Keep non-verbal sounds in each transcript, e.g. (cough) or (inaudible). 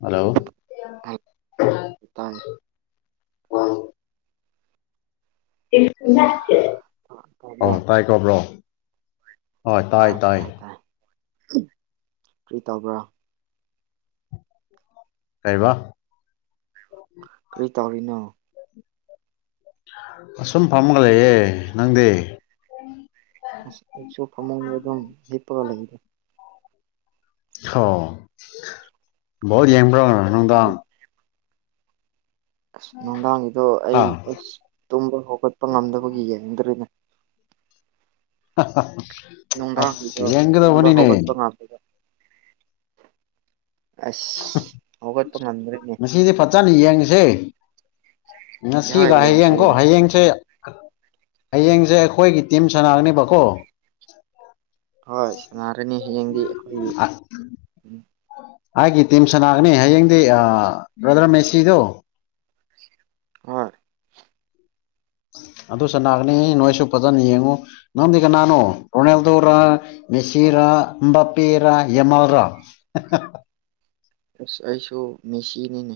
Hello ꯇ ꯌꯦ ꯇꯥꯕ꯭ꯔꯣ ꯑ ꯇꯥꯏ ꯀꯣꯕ꯭ꯔꯣ ꯍꯣꯏ ꯇꯥꯏ ꯇꯥꯏ ꯐ꯭ꯔꯤ ꯇꯧꯕ꯭ꯔꯥꯣ ꯀꯥꯚꯑꯐꯏꯕꯩꯐꯩꯐ ꯀꯔꯤ ꯇꯧꯔꯤꯅꯣ ꯑꯁꯨꯝ ꯐꯝꯃꯒ ꯂꯩꯌꯦꯦ ꯅꯪꯗꯤ ꯑꯁ ꯑꯩꯁꯨ ꯐꯃꯨꯡꯗ ꯑꯗꯨꯝ ꯍꯤꯞꯄꯒ ꯂꯩꯗꯦ ꯑꯣ ꯣꯠ ꯌꯦꯡꯕ꯭ꯔꯣꯅ ꯀꯔꯤ ꯅꯨꯡꯗꯥꯡ ꯑꯁ ꯅꯨꯡꯗꯥꯡꯒꯤꯗꯣ ꯍꯥ ꯑꯩ ꯑꯁ ꯇꯨꯝꯕ ꯍꯧꯒꯠꯄ ꯉꯝꯗꯕꯒꯤ ꯌꯦꯡꯅꯤꯡꯗ꯭ꯔꯔꯤꯅꯦ ꯅꯨꯡꯗꯥꯡꯒꯤꯗꯣ ꯑꯁ ꯌꯦꯒꯗ ꯇꯨꯝꯕ ꯍꯅꯤꯅꯦ ꯍꯧꯒꯠꯄ ꯉꯝꯗꯕ ꯑꯁ ꯍꯧꯒꯠꯄ ꯉꯝꯗ꯭ꯔꯦꯅꯦ ꯉꯁꯤꯗꯤ ꯐꯠꯇꯅ ꯌꯦꯡꯉꯁꯦ ꯍꯣꯏ ꯉꯁꯤꯒ ꯌꯦꯡꯁꯤ ꯍꯌꯦꯡꯀꯣ ꯌꯦꯡꯁꯤ ꯍꯌꯦꯡꯁꯦ ꯍꯌꯦꯡꯁꯦ ꯑꯩꯈꯣꯏꯒꯤ ꯇꯤꯝ ꯁꯅꯥꯅꯦꯕꯀꯣ ꯍꯣꯏ ꯁꯥꯟꯅꯔꯅꯤ ꯍꯌꯦꯡꯗꯤ ꯑꯩꯈꯣꯏꯒꯤ ꯑ ꯎꯝ ꯑꯩꯒꯤ ꯇꯤꯝ ꯁꯅꯥꯒꯅꯤ ꯍꯌꯦꯡꯗꯤ ꯕ꯭ꯔꯗꯔ ꯃꯦꯁꯤꯗꯣ ꯍꯣꯏ ꯑꯗꯨ ꯁꯅꯥꯒꯅꯤ ꯅꯣꯏꯁꯨ ꯐꯖꯅ ꯌꯦꯡꯉꯨ ꯅꯒ ꯅꯥꯟꯣ ꯔꯣꯅꯦꯜꯗꯣ ꯔ ꯃꯦꯁꯤ ꯔꯥ ꯑꯕꯥꯄꯤꯤ ꯔꯔ ꯌꯃꯜ ꯔꯥ (unintelligible) ꯑꯁ ꯑꯩꯁꯨ ꯃꯤꯦꯁꯤꯅꯤꯅꯦ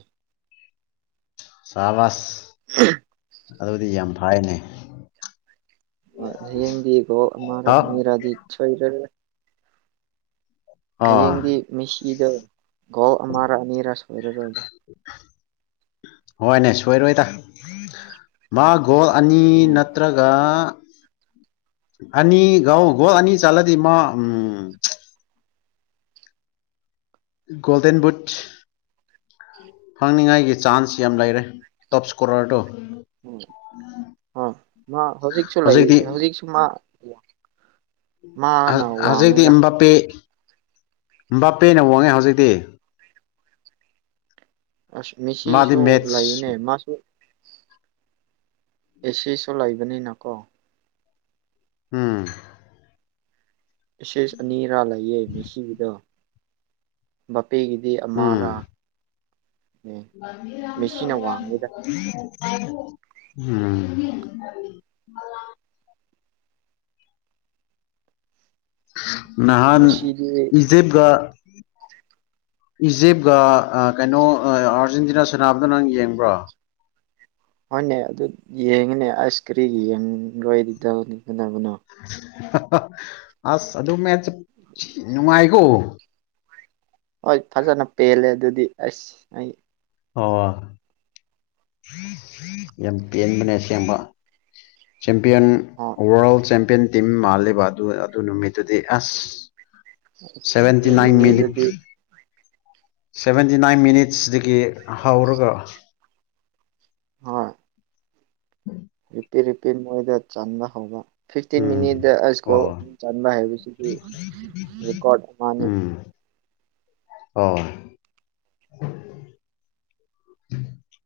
ꯁꯥꯕꯁ ꯍ ꯑꯗꯨꯗꯤ ꯌꯥꯝ ꯐꯥꯏꯅꯦ ꯍꯌꯦꯡꯗꯤꯈꯣ ꯍꯥꯎ ꯑꯔꯔꯥꯗꯤ ꯁꯣꯏꯔꯦ ꯑꯥ ꯍꯌꯦꯡꯗꯤ ꯃꯤꯁꯤꯗꯣ ꯒꯣꯜ ꯑꯃꯔ ꯑꯅꯤꯔ ꯁꯣꯏꯔꯔꯣꯏꯕ ꯍꯣꯏꯅꯦ ꯁꯣꯏꯔꯣꯏꯗ ꯃꯥ ꯒꯣꯜ ꯑꯅꯤ ꯎꯝ ꯅꯠꯇ꯭ꯔꯒ ꯑꯅꯤ ꯉꯥꯎꯒꯣ ꯑꯅꯤ ꯆꯂꯗꯤ ꯃ ꯎꯝ ꯣꯜꯗꯦꯟ ꯕꯨꯠ ꯐꯪꯅꯤꯉꯥꯏꯒꯤ ꯆꯥꯟꯁ ꯌꯥꯝ ꯂꯩꯔꯦ ꯇꯣꯞ ꯏꯁꯀꯣꯔꯔꯗꯨꯣ ꯎꯝ ꯑ ꯃꯥ ꯍꯧꯖꯤꯛꯁꯨ ꯍꯧꯖꯤꯛꯇꯤ ꯂꯩꯔꯤ ꯍꯧꯖꯤꯛꯁꯨ ꯃꯥ ꯃꯥꯅ ꯍꯧꯖꯤꯛꯇꯤ ꯋꯥꯡꯉꯤꯗ ꯏꯕꯥꯄꯦ ꯏꯕꯥꯄꯦꯅ ꯋꯥꯡꯉꯦ ꯍꯧꯖꯤꯛꯇꯤ ꯑꯁ ꯃꯥꯗꯤ ꯃꯤꯁꯤꯁꯨ ꯃꯦꯠꯁ ꯂꯩꯅꯦ ꯃꯥꯁꯨ ꯑꯦ ꯁꯤꯁꯨ ꯂꯩꯕꯅꯤꯅ ꯀꯣ ꯎꯝ ꯑꯦꯁꯦꯁ ꯑꯅꯤꯔꯥ ꯂꯩꯌꯦ ꯃꯤꯁꯤꯒꯤꯗꯣ ꯕꯥꯄꯤꯒꯤꯗꯤ ꯑꯃꯥꯔꯥ ꯋꯥꯡꯉꯤꯗ ꯎꯃ (unintelligible) ꯅꯍꯥꯟ ꯉꯁꯤꯗꯤ ꯏꯖꯦꯞꯒ ꯏꯖꯤꯞꯒ ꯀꯩꯅꯣ ꯑꯥꯔꯖꯦꯟꯇꯤꯅꯥ ꯁꯥꯟꯅꯕꯗ ꯅꯪ ꯌꯦꯡꯕ꯭ꯔꯣ ꯍꯣꯏꯅꯦ ꯑꯗꯨ ꯌꯦꯡꯉꯅꯦ ꯑꯥꯏꯁ ꯀꯔꯤ ꯌꯦꯡꯔꯣꯏꯗꯤ ꯇꯧꯅꯤꯡꯕꯅꯣ ꯑꯁ ꯑꯗꯨ ꯃꯦꯆ ꯅꯨꯡꯉꯥꯏꯈꯣ ꯍꯣꯏ ꯐꯖꯅ ꯄꯦꯜꯂꯦ ꯑꯗꯨꯗꯤ ꯑꯁ ꯑꯩ ꯍ ꯌꯥꯝ ꯄꯦꯟꯕꯅꯦ ꯑꯁꯦꯡꯕ ꯆꯦꯝꯄꯤꯌꯟ ꯍꯣꯏ ꯋꯥꯔꯜ ꯆꯦꯝꯄꯤꯌꯟ ꯇꯤꯝ ꯃꯥꯜꯂꯤꯕ ꯑꯗꯨ ꯑꯗꯨ ꯅꯨꯃꯤꯠꯇꯨꯗꯤ ꯑꯁ ꯁꯚꯦꯟꯇꯤ ꯑꯗꯨ ꯅꯥꯏꯟ ꯃꯤꯅꯤꯠ ꯅꯨꯃꯤꯠꯗꯨꯗꯤ ꯁꯚꯦꯟꯇꯤ ꯅꯥꯏꯟ ꯃꯤꯅꯤꯠꯁꯗꯒꯤ ꯍꯧꯔꯒ ꯍꯣꯏ ꯔꯤꯄꯤꯠ ꯔꯤꯄꯤꯠ ꯃꯣꯏꯗ ꯆꯟꯕ ꯍꯧꯕ ꯐꯤꯐꯇꯤꯟ ꯃꯤꯅꯤꯠ ꯎꯝ ꯏꯁꯀꯣꯜ ꯑꯣ ꯆꯟꯕ ꯍꯥꯏꯕꯁꯤꯗꯤ ꯔꯦꯀꯣꯔꯠ ꯑꯃꯅꯤ ꯎꯝ ꯑꯣ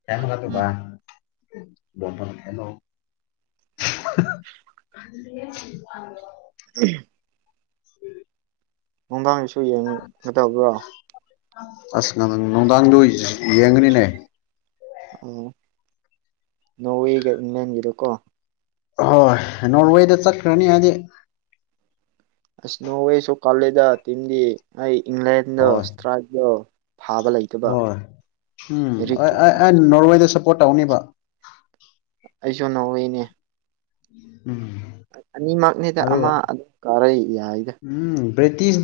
ꯀꯦꯃꯦꯔꯥ ꯇ ꯣ ꯍꯂꯣ (unintelligible) ꯎꯝ ꯅꯨꯡꯗꯥꯡꯒꯤꯁꯨ ꯌꯦꯡꯒꯗꯕ꯭ꯔꯣ ꯑꯁ ꯉ ꯅꯨꯡꯗꯥꯡꯗ ꯌꯦꯡꯒꯅꯤꯅꯦ ꯑ ꯅꯣꯋꯦꯒ ꯏꯪꯂ꯭ꯂꯦꯟꯒꯤꯗꯣꯀꯣ ꯍꯣꯏ ꯅꯣꯔꯋꯦꯗ ꯆꯠꯈ꯭ꯔꯅꯤ ꯍꯥꯏꯗꯤ ꯑꯁ ꯅꯣꯔꯋꯦꯁꯨ ꯀꯥꯂꯦꯗ ꯇꯤꯝꯗꯤ ꯑꯩ ꯏꯪꯂꯦꯟꯗ ꯍꯣꯏ ꯏꯁꯇ꯭ꯔꯥꯏꯗꯣ ꯐꯥꯕ ꯂꯩ ꯍꯣꯏ ꯎꯝ ꯑ ꯅꯣꯔꯋꯦꯗ ꯁꯞꯄꯣꯔꯠ ꯇꯧꯅꯤꯕ ꯑꯩꯁꯨ ꯅꯏꯅꯦ ꯎꯝ ꯑꯅꯤꯃꯛꯅꯤꯗ ꯑꯗꯨꯒ ꯑꯃ ꯑꯗꯨꯝ ꯀꯥꯔꯛ ꯌꯥꯏꯗ ꯎꯝ ꯕ꯭ꯔꯤꯇꯤꯁ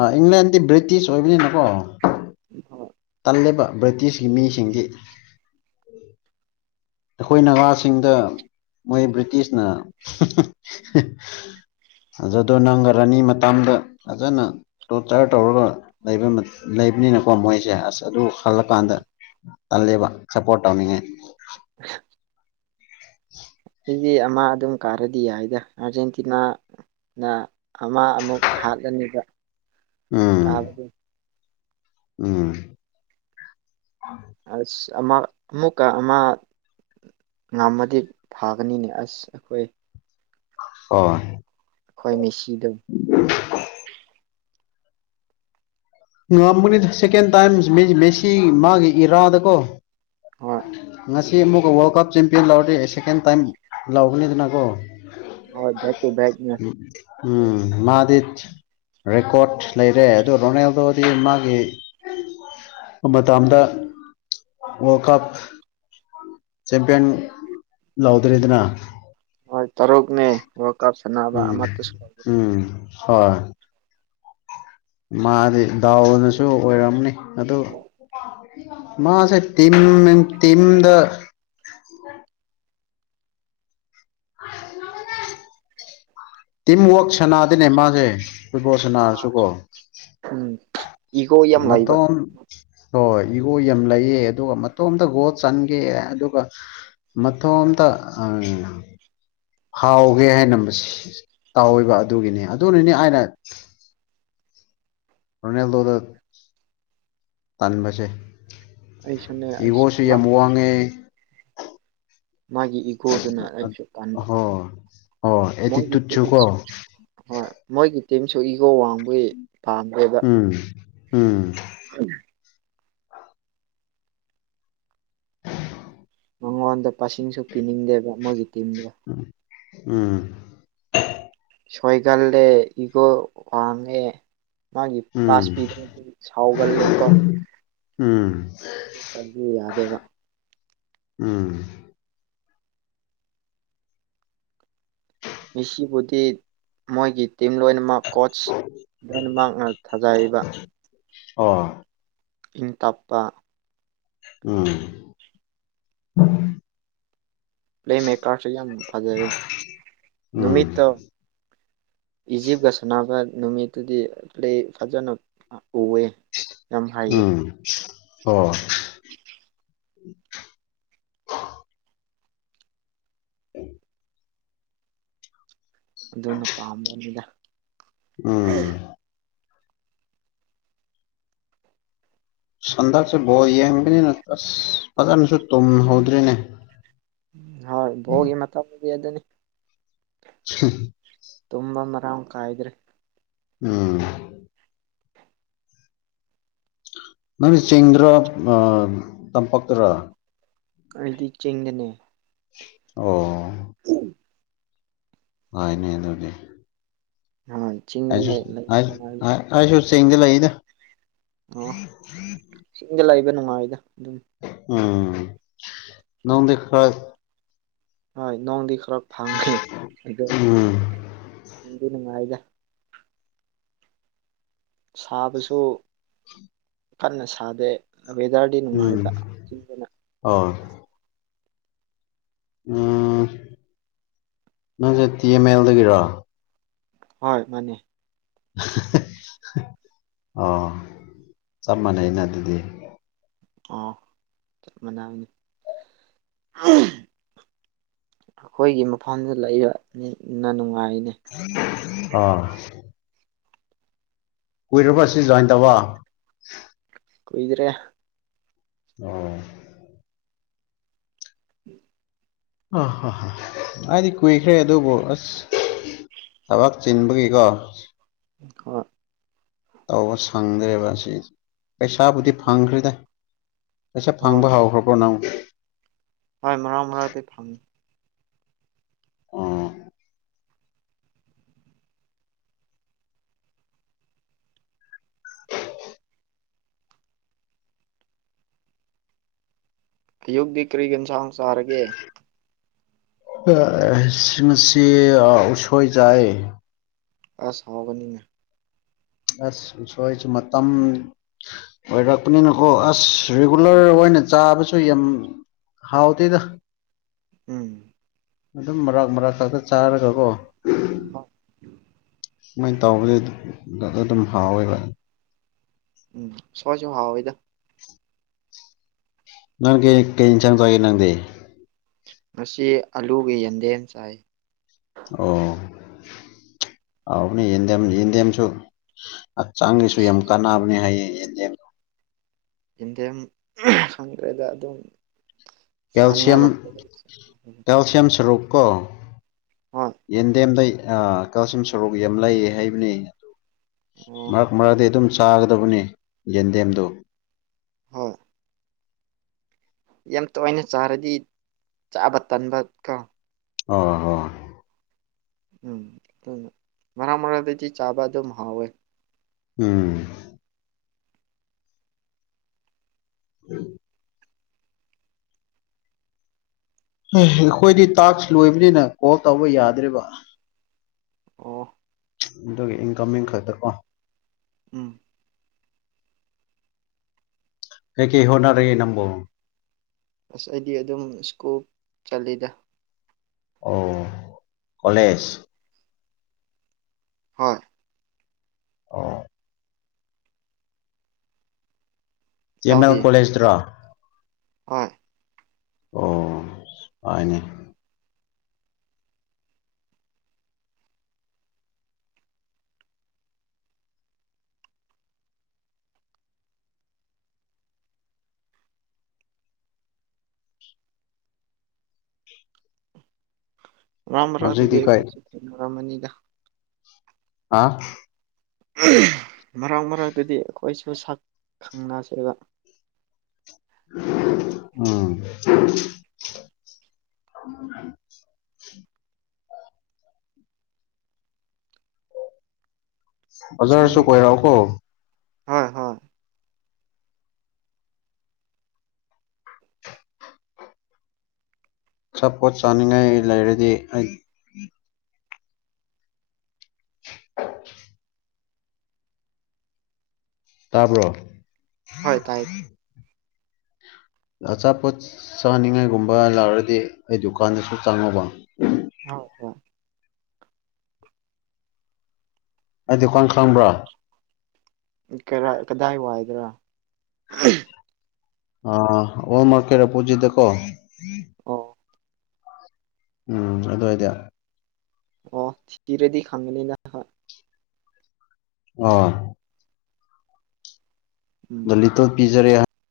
ꯑ ꯏꯪꯂꯦꯟꯗꯤ ꯕ꯭ꯔꯤꯇꯤꯁ ꯑꯣꯏꯕꯅꯤꯅꯀꯣ ꯍꯣꯏ ꯇꯜꯂꯤꯕ ꯕ꯭ꯔꯤꯇꯤꯁꯀꯤ ꯃꯤꯁꯤꯡꯗꯤ ꯑꯩꯈꯣꯏ ꯅꯒꯥꯥꯁꯤꯡꯗ ꯃꯣꯏ ꯕ꯭ꯔꯤꯇꯤꯁꯅ ꯑꯗꯨꯖꯗꯣ ꯅꯪꯒ ꯔꯥꯅꯤ ꯃꯇꯗ ꯐꯖꯅ ꯇꯣ ꯆꯔ ꯇꯧꯔꯒ ꯂꯩ ꯂꯩꯕꯅꯤꯅꯀꯣ ꯃꯣꯏꯁꯦ ꯑꯁ ꯑꯗꯨ ꯍꯜꯂꯀꯥꯟꯗ ꯇꯜꯂꯦꯕ ꯁꯞꯄꯣꯔꯠ ꯇꯧꯅꯤꯡꯉꯦ (inaudible) (inaudible) ꯑꯩꯒꯤ ꯑꯃ ꯑꯗꯨꯝ ꯀꯥꯔꯗꯤ ꯌꯥꯏꯗ ꯑꯥꯔꯖꯦꯟꯇꯤꯅꯥ ꯅ ꯑꯃ ꯑꯃꯨꯛ ꯍꯥꯠꯂꯅꯤꯕ ꯎꯝ ꯀꯥꯕꯗ ꯎꯝ ꯑ ꯑꯃ ꯑꯃꯨꯀ ꯑꯃ ꯉꯝꯃꯗꯤ ꯐꯥꯒꯅꯤꯅꯦ ꯑꯁ ꯑꯩꯈꯣꯏ ꯍꯣꯏ ꯈꯈꯣꯏ ꯃꯤꯁꯤꯗ ꯑ ꯉꯉꯝꯕꯅꯤ ꯁꯦꯀꯦꯟ ꯇꯥꯏꯝ ꯃꯦꯁꯤ ꯃꯥꯒꯤ ꯏꯔꯥꯗ ꯀꯣ ꯍꯣꯏ ꯉꯁꯤ ꯑꯃꯨꯛꯀ ꯋꯥꯔꯜ ꯀꯞ ꯆꯦꯝꯄꯤꯌꯟ ꯂꯥꯎꯗꯤ ꯁꯦꯀꯦꯟ ꯇꯥꯏꯝ ꯂꯥꯎꯧꯕꯅꯤꯗꯅꯀꯣ ꯍꯦꯏ‌‌ ꯕꯦꯛ ꯇꯨ ꯕꯦꯛꯅꯤ ꯎꯝ ꯃꯥꯗꯤ ꯔꯦꯀꯣꯔꯠ ꯂꯩꯔꯦ ꯑꯗꯣ ꯔꯣꯅꯦꯜꯗꯣꯗꯤ ꯃꯥꯒꯤ ꯃꯇꯝꯗ ꯀꯠꯁ ꯆꯦꯝꯄꯤꯌꯟ ꯂꯥꯎꯗ꯭ꯔꯦꯗꯅ ꯍꯣꯏ ꯇꯔꯨꯛꯅꯦ ꯋꯥꯜ ꯀꯥꯞ ꯁꯥꯟꯅꯕ ꯎꯝ ꯑꯃꯇꯁꯨ ꯉꯝꯒꯤꯗꯦ ꯎꯝ ꯍꯣꯏ ꯃꯥꯗꯤ ꯗꯥꯎꯅꯁꯨ ꯑꯣꯏꯔꯝꯅꯤ ꯑꯗꯨ ꯃꯥꯁꯦ ꯇꯤꯝ ꯇꯝꯗ ꯇꯤꯝ ꯋꯥꯛ ꯁꯅꯥꯗꯤꯅꯦ ꯃꯥꯁꯦ ꯐꯨꯠꯕꯣꯜ ꯁꯟꯅꯔꯁꯨꯀꯣ ꯎꯝ ꯏꯒꯣ ꯌꯥꯝ ꯂꯩꯕ ꯃꯇꯣꯟ ꯍꯣꯏ ꯏꯒꯣ ꯌꯥꯝ ꯂꯩꯌꯦ ꯑꯗꯨꯒ ꯃꯇꯣꯝꯇ ꯒꯣꯋꯜ ꯆꯟꯒꯦ ꯑꯗꯨꯒ ꯃꯇꯣꯝꯇ ꯑ ꯍꯥꯎꯒꯦ ꯍꯥꯏꯅ ꯇꯥꯎꯕ ꯑꯗꯨꯒꯤꯅꯤ ꯑꯗꯨꯅꯅꯦ ꯑꯩꯅ ꯔꯅꯦꯜꯗꯣꯗ ꯇꯥꯟꯕꯁꯦ ꯑꯩꯁꯨꯅꯦ ꯑꯁ ꯏꯒꯣꯁꯨ ꯌꯥꯝ ꯃꯥꯒꯤ ꯋꯥꯡꯉꯦ ꯃꯥꯒꯤ ꯏꯒꯣꯗꯨꯅ ꯑꯩꯁꯨ ꯇꯟꯕ ꯍꯣꯏ ꯍꯣꯏ ꯃꯣꯏꯒꯤ ꯑꯦꯇꯤꯇꯨꯠꯁꯨ ꯀꯣ (inaudible) ꯍꯣꯏ ꯃꯣꯏꯒꯤ ꯇꯤꯝꯁꯨ ꯏꯒꯣ ꯋꯥꯡꯕꯒꯤ ꯄꯥꯝꯗꯦ ꯎꯝ ꯎꯝ (unintelligible) ꯃꯉꯣꯟꯗ ꯄꯥꯁꯤꯡꯁꯨ ꯄꯤꯅꯤꯡꯗꯦꯕ ꯃꯣꯏꯒꯤ ꯇꯤꯝꯗꯣ ꯎꯝ ꯎꯝ ꯁꯣꯏꯒꯜꯂꯦ ꯏꯒꯣ ꯋꯥꯉꯦ ꯃꯥꯒꯤ ꯎꯝ ꯄꯥꯁ ꯄꯤ (unintelligible) ꯁꯥꯎꯒꯜꯂꯦ ꯀꯣ ꯎꯝ ꯀꯟꯕꯤꯌꯨ ꯌꯥꯗꯦꯕ ꯎꯝ ꯃꯤꯁꯤꯕꯨꯗꯤ ꯃꯣꯏꯒꯤ ꯇꯤꯝ ꯂꯣꯏꯅꯃꯛ ꯀꯣꯁ ꯂꯣꯏꯅꯃꯛꯅ ꯊꯥꯖꯩꯕ ꯑꯣ ꯏꯪ ꯇꯞꯄꯥ ꯎꯝ ꯄ꯭ꯂꯦ ꯃꯦꯀꯔꯁꯨ ꯌꯥꯝ ꯐꯖꯩꯌꯦ ꯎꯝ ꯅꯨꯃꯤꯠꯇꯣ ꯏꯖꯤꯞꯀ ꯁꯥꯟꯅꯕ ꯅꯨꯃꯤꯠꯇꯨꯗꯤ ꯄ꯭ꯂꯦ ꯐꯖꯅ ꯎꯑꯦ ꯎꯝ ꯑꯣ ꯑꯗꯨꯅ ꯄꯥꯝꯃꯣꯝꯅꯤꯗ ꯎꯝ ꯍꯟꯗꯛꯁꯦ ꯕꯣꯜ ꯌꯦꯡꯕꯅꯤꯅ ꯑꯁ ꯐꯖꯅꯁꯨ ꯇꯨꯝꯍꯧꯗ꯭ꯔꯦꯅꯦ ꯍꯣꯏ ꯕꯣꯜꯒꯤ ꯃꯇꯝꯗꯨꯗꯤ ꯑꯗꯨꯅꯤ (unintelligible) ꯇꯨꯝꯕ ꯃꯔꯥꯡ ꯀꯥꯏꯗ꯭ꯔ‌ꯦ ꯎꯝ ꯅꯪ ꯆꯤꯡꯗꯔꯣ ꯑꯥ ꯇꯝꯄꯥꯛꯇ꯭ꯔ ꯑꯩꯗꯤ ꯆꯤꯡꯗꯅꯦ ꯑꯣ (inaudible) ꯉꯥꯏꯅꯤ ꯑꯗꯨꯗꯤ ꯑ ꯆꯤꯡꯗꯤ ꯑꯩꯁꯨ ꯂꯩ ꯂꯩꯕ ꯑꯩ ꯅꯨꯡꯉꯥꯏꯕ ꯑꯩ ꯑꯩꯁꯨ ꯆꯤꯡꯗ ꯂꯩꯗ ꯑꯣ ꯆꯤꯡꯗ ꯂꯩꯕ ꯅꯨꯡꯉꯥꯏꯗ ꯑꯗꯨꯝ ꯎꯝ ꯅꯣꯡꯗꯤ ꯈ꯭ꯔꯥ ꯍꯣꯏ ꯅꯣꯡꯗꯤ ꯈꯔ ꯐꯪꯈꯔꯦ ꯑꯗꯣ ꯎꯝ ꯅꯨꯡꯗꯤ ꯅꯨꯡꯉꯥꯏꯗ ꯁꯥꯕꯁꯨ ꯀꯟꯅ ꯁꯥꯗꯦ ꯋꯦꯗꯔ ꯎꯝ ꯑꯣ ꯎꯝ ꯅꯪꯁꯦ ꯇꯤ ꯑꯦꯝ ꯑꯦꯜꯗꯒꯤꯔꯥ ꯍꯣꯏ ꯃꯥꯅꯤ (unintelligible) ꯑꯣ ꯆꯞ ꯃꯥꯟꯅꯩꯅ ꯑꯗꯨꯗꯤ ꯑꯣ ꯆꯞꯃꯥꯟꯅꯕꯅꯤ (unintelligible) ꯑꯩꯈꯣꯏꯒꯤ ꯃꯐꯝꯗꯨ ꯂꯩꯕꯅꯤꯅ ꯅꯨꯡꯉꯥꯏꯅꯦ (unintelligible) ꯑꯥ ꯀꯨꯏꯔꯕ ꯁꯤ ꯖꯣꯏꯟ ꯇꯧꯕ ꯀꯨꯏꯗ꯭ꯔꯦ ꯑꯣ (inaudible) (unintelligible) ꯑꯩꯗꯤ ꯀꯨꯏꯈ꯭ꯔꯦ ꯑꯗꯨꯕꯨ ꯑꯁ ꯊꯕꯛ ꯆꯤꯟꯕꯒꯤꯀꯣ ꯍꯣꯏ꯫ ꯇꯧꯕ ꯁꯪꯗ꯭ꯔꯦꯕ ꯑꯁꯤ ꯄꯩꯁꯥꯕꯨꯗꯤ ꯐꯪꯈ꯭ꯔꯦꯗ ꯄꯩꯁꯥ ꯍꯣꯏ ꯐꯪꯕ ꯍꯥꯎꯈ꯭ꯔꯕꯣ ꯅꯪꯕꯣ꯫ ꯍꯣꯏ ꯃꯔꯥꯛ ꯃꯔꯥꯛꯗꯤ ꯐꯪꯏ꯫ ꯑꯣ ꯑꯌꯨꯛꯛꯇꯤ ꯀꯔꯤ ꯀꯟꯁꯥꯡ ꯆꯥꯔꯒꯦ꯫ ꯁꯤꯡ ꯑꯁꯤ ꯎꯠꯁꯣꯏ ꯌꯥꯥꯏ꯫ ꯑꯁ ꯍꯥꯎꯒꯅꯤꯅꯦ꯫ ꯑꯁ ꯑꯨꯁꯣꯏꯖꯨ ꯃꯇꯝ ꯑꯣꯏꯔꯛꯄꯅꯤꯅꯀꯣ ꯑꯁ ꯔꯤꯒꯨꯂꯔ ꯍꯣꯏ ꯑꯣꯏꯅ ꯆꯥꯕꯁꯨ ꯌꯥꯝ ꯍꯥꯎꯇꯦꯗ ꯎꯝ ꯑꯗꯨꯝ ꯃꯔꯥꯛ ꯃꯔꯥꯛ ꯈꯛꯇ ꯆꯥꯔꯒꯀꯣ (inaudible) ꯁꯨꯃꯥꯏꯅ ꯇꯧꯕꯧꯕꯗꯤ ꯑꯗꯨꯝ ꯍꯥꯎꯋꯦꯕ ꯎꯝ ꯁ꯭ꯋꯥꯏꯁꯨ ꯍꯥꯎꯋꯦꯗ꯫ ꯅꯪꯗꯤ ꯀꯩ ꯏꯟꯁꯥꯡ ꯆꯥꯒꯦ ꯅꯪꯗꯤ꯫ ꯃꯁꯤ ꯑꯂꯨꯒꯤ ꯌꯦꯟꯗꯦꯝ ꯆꯥꯏ꯫ ꯑꯣ ꯍꯥꯎꯕꯅꯤ ꯌꯦꯟꯗꯦꯝꯁꯨ ꯌꯦꯟꯗꯦꯝꯁꯨ꯫ ꯑ ꯆꯥꯡꯉꯁꯨ ꯌꯥꯝ ꯀꯥꯟꯅꯕꯅꯦ ꯍꯥꯏꯌꯦ꯫ ꯌꯦꯟꯗꯦꯝ ꯏꯟꯗꯤꯌꯦꯝ ꯈꯪꯗ꯭ꯔꯦꯗ ꯑꯗꯨꯝ ꯆꯥꯅꯤꯡꯉꯥꯏ ꯀꯦꯜꯁꯤꯌꯝ ꯂꯩꯇꯦ ꯀꯦꯜꯁꯤꯌꯝ ꯁꯔꯨꯛ ꯀꯣ ꯍꯣꯏ ꯌꯦꯟꯗꯦꯝꯗꯩ ꯑ ꯀꯥꯁꯤꯝ ꯁꯣꯔꯣꯒꯤ ꯌꯥꯝ ꯂꯩꯑꯦ ꯍꯥꯏꯕꯅꯦ ꯑꯗꯨ ꯑꯣ ꯃꯍꯥꯛ ꯃꯔꯗꯤ ꯑꯗꯨꯝ ꯆꯥꯒꯗꯕꯅꯤ ꯌꯦꯟꯗꯦꯝꯗꯣ ꯍꯣꯏ ꯌꯥꯝ ꯇꯣꯏꯅ ꯆꯥꯔꯗꯤ ꯆꯥꯕ ꯇꯟꯕ ꯀꯣ ꯑꯣ ꯍꯣꯏ ꯎꯝ ꯑꯗꯨꯅ ꯃꯔꯥꯡ ꯃꯔꯗꯗꯤ ꯆꯥꯕ ꯑꯗꯨꯝ ꯍꯥꯎꯋꯦ꯫ ꯎꯝ (inaudible) ꯑꯩꯈꯣꯏꯗꯤ ꯇꯥꯛꯁ ꯂꯣꯏꯕꯅꯤꯅ ꯀꯣꯜ ꯇꯧꯕ ꯌꯥꯗ꯭ꯔꯤꯕ ꯑꯣ ꯑꯗꯨꯒꯒꯤ ꯏꯟꯀꯝꯃꯤꯡ ꯈꯛꯇ ꯑꯣ ꯎꯝ ꯍꯦꯀꯦ ꯍꯣꯅꯔꯒꯦ ꯅꯪꯕꯨ꯫ ꯑꯁ ꯑꯩꯗꯤ ꯑꯗꯨꯝ ꯁ꯭ꯀꯨꯜ ꯆꯠꯂꯤꯗ ꯑꯣ ꯀꯂꯦꯖ ꯍꯣꯏ ꯑꯣ ꯇꯤ ꯑꯦꯝ ꯏꯇꯥꯎꯗꯤ ꯑꯦꯜ ꯀꯣꯂꯦꯖꯇ꯭ꯔꯣ꯫ ꯍꯣꯏ ꯑꯣ ꯍꯥꯏꯅꯦ꯫ ꯔꯝ ꯔꯥꯝ ꯍꯧꯖꯤꯛꯇꯤ ꯀꯩ ꯗꯦꯣꯁꯤꯅꯔꯃꯅꯤꯗ ꯍꯥ ꯃꯔꯛ ꯃꯔꯛꯇꯗꯤ ꯑꯩꯈꯣꯏꯁꯨ ꯁꯛ ꯈꯪꯅꯁꯦꯕ ꯎꯝ (inaudible) ꯕꯖꯥꯔꯁꯨ ꯀꯣꯏꯔꯛꯎꯀꯣ ꯍꯣꯏ ꯍꯣꯏ ꯑꯆꯥꯥꯄꯣꯠ ꯆꯥꯅꯤꯡꯉꯥꯏ ꯂꯩꯔꯗꯤ ꯑꯩ (inaudible) ꯇꯥꯕ꯭ꯔꯣ ꯍꯣꯏ ꯇꯥꯏ ꯑꯆꯥꯄꯣꯠ ꯆꯥꯅꯤꯡꯉꯥꯏꯒꯨꯝꯕ ꯂꯥꯎꯔꯗꯤ ꯑꯩ ꯗꯨꯀꯥꯟꯗꯁꯨ ꯆꯪꯉꯨꯕ (unintelligible) ꯑꯩ ꯗꯨꯀꯥꯟ ꯈꯪꯕ꯭ꯔꯥ ꯀꯔꯥꯏ ꯀꯗꯥꯏ ꯋꯥꯏꯗ꯭ꯔꯥ (unintelligible) ꯑ ꯑꯣꯔ ꯝꯔꯀꯦ ꯑꯣꯄꯨꯖꯤꯗꯀꯣ ꯑꯣ ꯎꯝ ꯑꯗꯨ ꯑꯣꯏꯗꯤ ꯑꯣ (unintelligible) ꯑꯣ ꯎꯝ ꯗ ꯂꯤꯇꯣ ꯄꯤꯖꯔꯦ